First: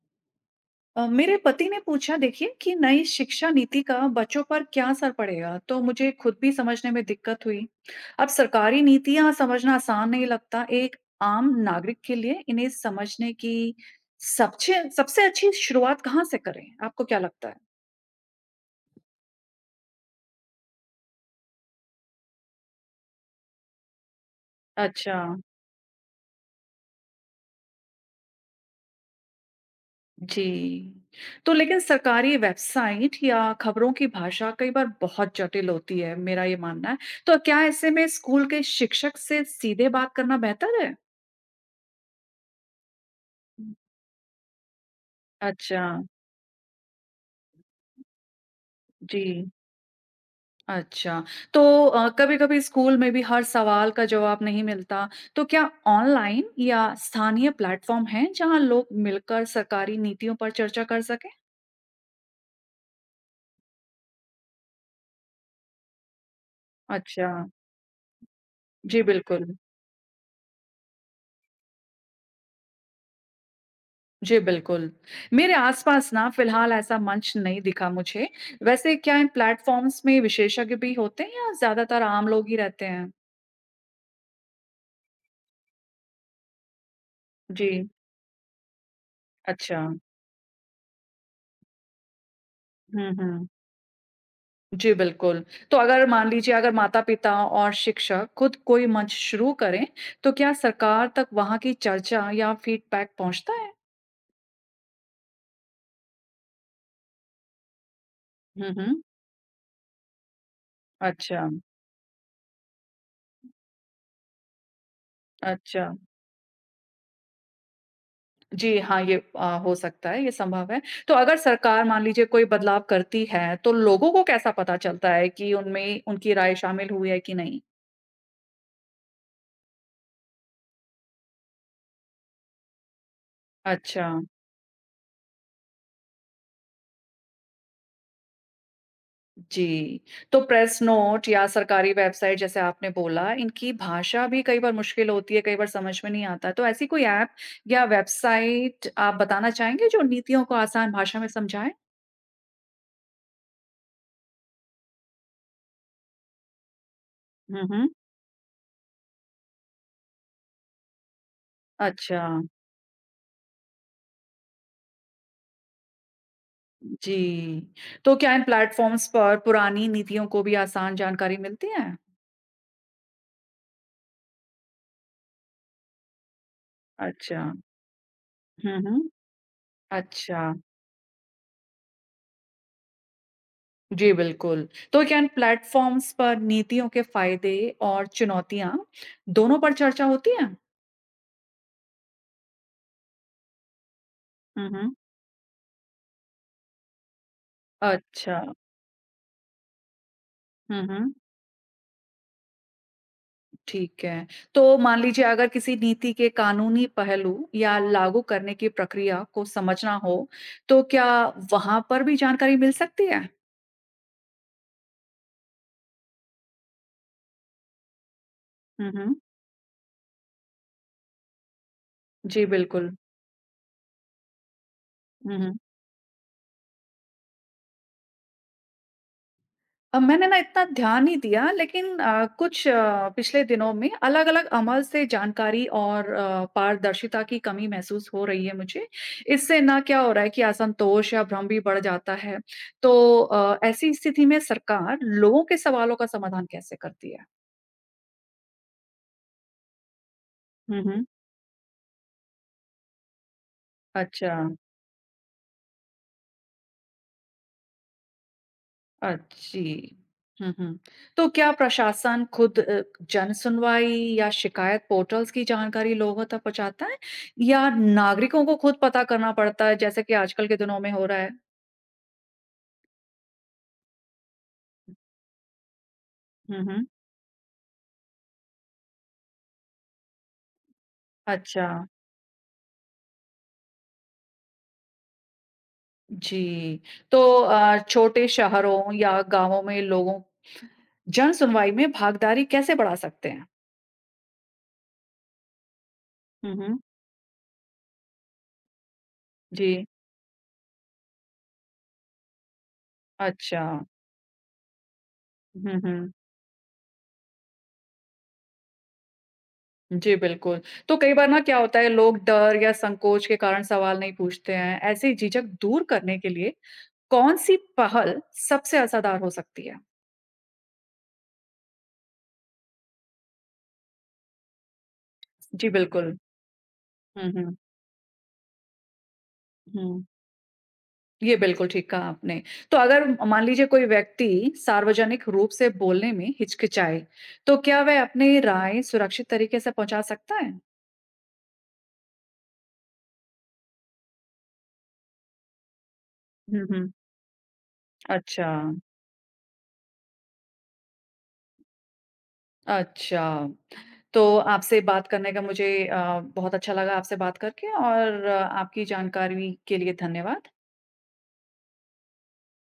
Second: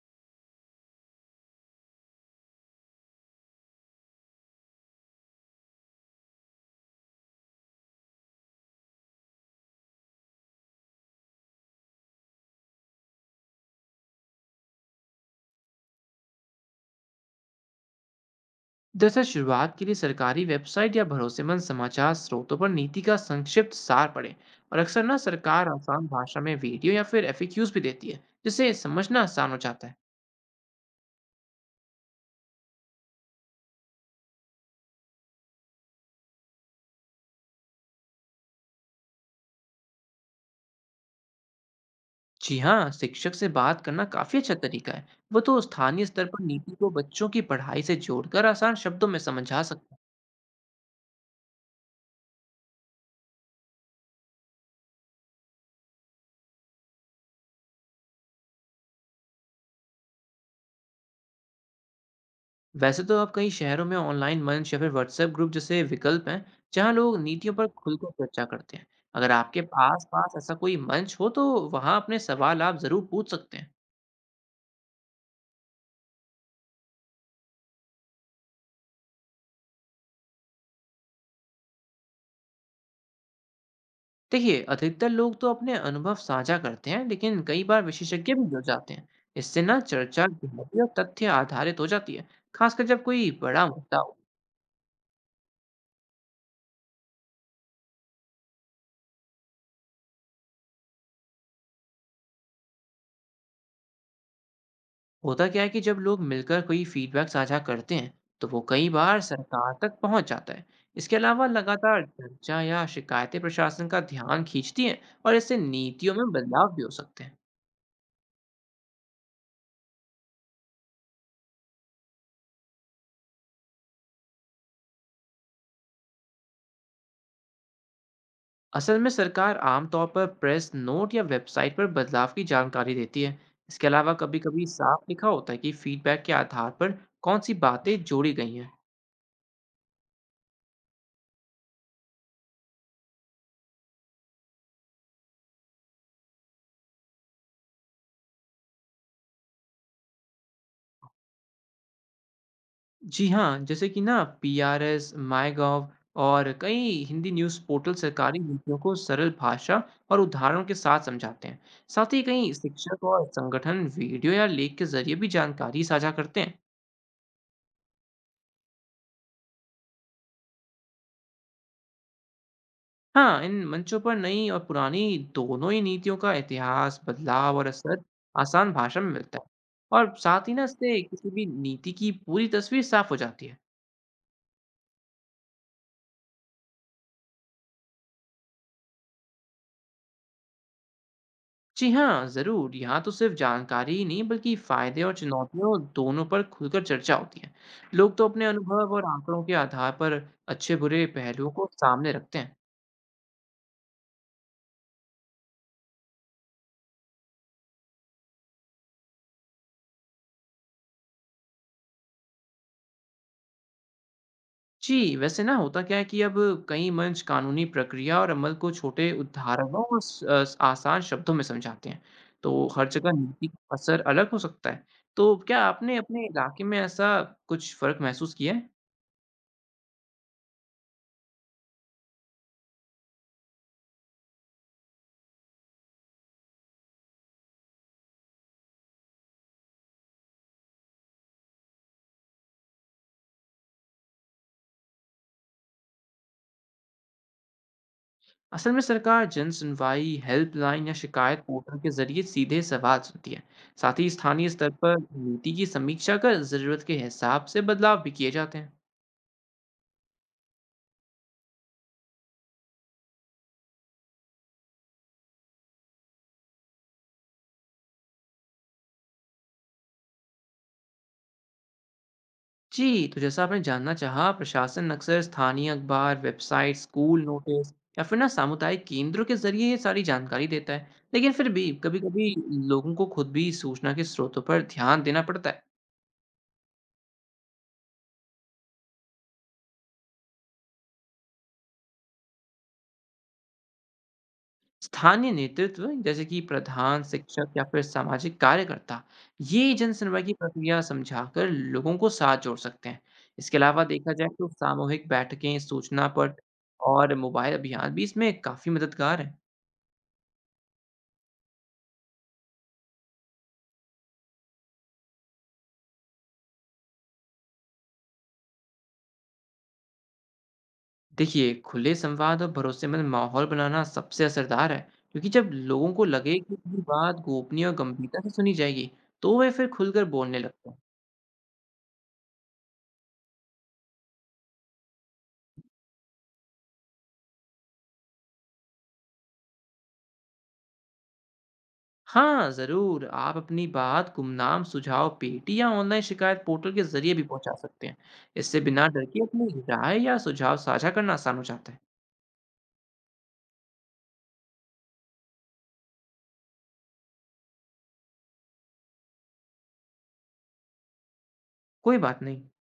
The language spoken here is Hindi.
मेरे पति ने पूछा देखिए कि नई शिक्षा नीति का बच्चों पर क्या असर पड़ेगा, तो मुझे खुद भी समझने में दिक्कत हुई। अब सरकारी नीतियां समझना आसान नहीं लगता एक आम नागरिक के लिए। इन्हें समझने की सबसे सबसे अच्छी शुरुआत कहाँ से करें, आपको क्या लगता है? दरअसल शुरुआत के लिए सरकारी वेबसाइट या भरोसेमंद समाचार स्रोतों पर नीति का संक्षिप्त सार पढ़ें। और अक्सर अच्छा। ना सरकार आसान भाषा में वीडियो या फिर एफएक्यूज भी देती है, जिससे समझना आसान हो जाता है। जी। तो लेकिन सरकारी वेबसाइट या खबरों की भाषा कई बार बहुत जटिल होती है, मेरा ये मानना है। तो क्या ऐसे में स्कूल के शिक्षक से सीधे बात करना बेहतर है? जी हाँ, शिक्षक से बात करना काफ़ी अच्छा तरीका है। वो तो अच्छा। स्थानीय स्तर पर नीति को बच्चों की पढ़ाई से जोड़कर आसान शब्दों में जी, समझा सकते। अच्छा। तो कभी-कभी स्कूल में भी हर सवाल का जवाब नहीं मिलता, तो क्या ऑनलाइन या स्थानीय प्लेटफ़ॉर्म हैं, जहाँ लोग मिलकर सरकारी नीतियों पर चर्चा कर सकें? वैसे तो अब कई शहरों में ऑनलाइन मंच या फिर व्हाट्सएप ग्रुप जैसे विकल्प हैं, जहां लोग अच्छा। नीतियों पर खुलकर चर्चा करते हैं। जी, अगर बिल्कुल। आपके आस पास ऐसा कोई मंच हो तो वहां अपने सवाल आप जरूर पूछ सकते हैं। जी, बिल्कुल। मेरे आसपास ना फ़िलहाल ऐसा मंच नहीं दिखा मुझे। वैसे क्या इन प्लेटफ़ॉर्म्स में विशेषज्ञ भी होते हैं या ज़्यादातर आम लोग ही रहते हैं? देखिए, अधिकतर लोग तो अपने अनुभव साझा करते हैं, लेकिन कई बार जी, विशेषज्ञ भी जुड़ जाते हैं। इससे ना अच्छा। चर्चा गहरी और तथ्य आधारित हो जाती है, खासकर जब हुँ, कोई हुँ। बड़ा मुद्दा हो। जी, बिल्कुल। तो अगर मान लीजिए अगर माता-पिता और शिक्षक खुद कोई मंच शुरू करें, तो क्या सरकार तक वहाँ की चर्चा या फीडबैक पहुँचता है? होता क्या है कि जब लोग मिलकर कोई फीडबैक साझा करते हैं, तो वो हुँ, कई हुँ। बार सरकार तक पहुंच जाता है। इसके अलावा अच्छा, लगातार चर्चा या शिकायतें प्रशासन का ध्यान खींचती हैं, और इससे अच्छा। नीतियों में बदलाव भी हो सकते हैं। जी हाँ, ये हो सकता है, ये संभव है। तो अगर सरकार मान लीजिए कोई बदलाव करती है, तो लोगों को कैसा पता चलता है कि उनमें उनकी राय शामिल हुई है कि नहीं? असल में सरकार आमतौर पर प्रेस नोट या वेबसाइट पर बदलाव की जानकारी देती है। इसके अच्छा। अलावा कभी कभी साफ लिखा होता है कि फीडबैक के आधार पर कौन सी बातें जोड़ी गई हैं। जी। तो प्रेस नोट या सरकारी वेबसाइट जैसे आपने बोला, इनकी भाषा भी कई बार मुश्किल होती है, कई बार समझ में नहीं आता। तो ऐसी कोई ऐप या वेबसाइट आप बताना चाहेंगे जो नीतियों को आसान भाषा में समझाए? जी हाँ, जैसे कि ना पीआरएस, माईगॉव और कई हिंदी न्यूज़ हुँ, हुँ। पोर्टल सरकारी नीतियों को सरल भाषा और उदाहरणों के साथ समझाते हैं। साथ ही अच्छा। कई शिक्षक और संगठन वीडियो या लेख के जरिए भी जानकारी साझा करते हैं। जी। तो क्या इन प्लेटफ़ॉर्म्स पर पुरानी नीतियों को भी आसान जानकारी मिलती है? हाँ, इन मंचों पर नई और पुरानी दोनों ही नीतियों का इतिहास, अच्छा। बदलाव और असर आसान हुँ, भाषा हुँ। में मिलता है। और साथ अच्छा। ही ना इससे किसी भी नीति की पूरी तस्वीर साफ हो जाती है। जी, बिल्कुल। तो क्या इन प्लेटफ़ॉर्म्स पर नीतियों के फ़ायदे और चुनौतियाँ दोनों पर चर्चा होती है? जी हाँ, ज़रूर। यहाँ तो सिर्फ जानकारी ही नहीं, बल्कि हुँ, हुँ। फ़ायदे और चुनौतियों दोनों पर खुलकर चर्चा होती है। लोग तो अच्छा। अपने अनुभव और आंकड़ों के आधार पर हुँ, अच्छे-बुरे हुँ, पहलुओं को सामने रखते हैं। ठीक है। तो मान लीजिए अगर किसी नीति के कानूनी पहलू या लागू करने की प्रक्रिया को समझना हो, तो क्या वहाँ पर भी जानकारी मिल सकती है? जी, वैसे ना होता क्या है कि अब कई मंच कानूनी प्रक्रिया और अमल को हुँ, छोटे हुँ। उदाहरणों और स अस आसान शब्दों में समझाते हैं। जी, तो हर बिल्कुल। जगह नीति का असर अलग हो सकता है। तो हुँ, हुँ। क्या आपने अपने इलाके में ऐसा कुछ फ़र्क महसूस किया है? मैंने ना इतना ध्यान नहीं दिया, लेकिन कुछ पिछले दिनों में अलग-अलग अमल से जानकारी और पारदर्शिता की कमी महसूस हो रही है मुझे। इससे ना क्या हो रहा है कि असंतोष या भ्रम भी बढ़ जाता है। तो ऐसी स्थिति में सरकार लोगों के सवालों का समाधान कैसे करती है? असल में सरकार जन सुनवाई, हुँ, हेल्पलाइन या हुँ। शिकायत पोर्टल के जरिए सीधे सवाल सुनती है। साथ ही अच्छा। स्थानीय स्तर पर नीति की समीक्षा कर जरूरत के हिसाब से बदलाव भी किए जाते हैं। अ, जी। हुँ, हुँ। तो क्या प्रशासन खुद जनसुनवाई या शिकायत पोर्टल्स की जानकारी लोगों तक पहुँचाता है, या नागरिकों को खुद पता करना पड़ता है जैसे कि आजकल के दिनों में हो रहा है? जी, तो जैसा आपने जानना चाहा, प्रशासन अक्सर स्थानीय अखबार, हुँ, वेबसाइट, हुँ। स्कूल नोटिस या फिर ना सामुदायिक केंद्रों के जरिए ये सारी जानकारी देता है, लेकिन फिर अच्छा। भी कभी कभी लोगों को खुद भी सूचना के स्रोतों पर ध्यान देना पड़ता है। जी। तो छोटे शहरों या गाँवों में लोगों जनसुनवाई में भागीदारी कैसे बढ़ा सकते हैं? स्थानीय नेतृत्व जैसे कि हुँ, हुँ। प्रधान, शिक्षक या फिर सामाजिक कार्यकर्ता, ये जी, जनसुनवाई की प्रक्रिया समझाकर लोगों को साथ जोड़ सकते हैं। इसके अच्छा। अलावा देखा जाए तो सामूहिक बैठकें, हुँ, सूचना हुँ। पट और मोबाइल अभियान भी इसमें काफ़ी मददगार हैं। जी, बिल्कुल। तो कई बार ना क्या होता है लोग डर या संकोच के कारण सवाल नहीं पूछते हैं। ऐसी झिझक दूर करने के लिए कौन-सी पहल सबसे असरदार हो सकती है? देखिए, खुले संवाद और भरोसेमंद माहौल बनाना सबसे असरदार है, क्योंकि जब जी, लोगों को बिल्कुल। लगे कि उनकी बात हुँ, हुँ, गोपनीय और गंभीरता से सुनी जाएगी, तो वे फिर हुँ। खुलकर बोलने लगते हैं। ये बिल्कुल ठीक कहा आपने। तो अगर मान लीजिए कोई व्यक्ति सार्वजनिक रूप से बोलने में हिचकिचाए, तो क्या वह अपनी राय सुरक्षित तरीके से पहुँचा सकता है? हाँ, ज़रूर। आप अपनी बात गुमनाम सुझाव पेटी या ऑनलाइन शिकायत हुँ, पोर्टल के हुँ। ज़रिए भी पहुँचा सकते हैं। अच्छा, इससे बिना डर के अपनी राय या सुझाव साझा करना आसान हो जाता है। अच्छा। तो आपसे बात करने का मुझे बहुत अच्छा लगा आपसे बात करके, और आपकी जानकारी के लिए धन्यवाद। कोई बात नहीं।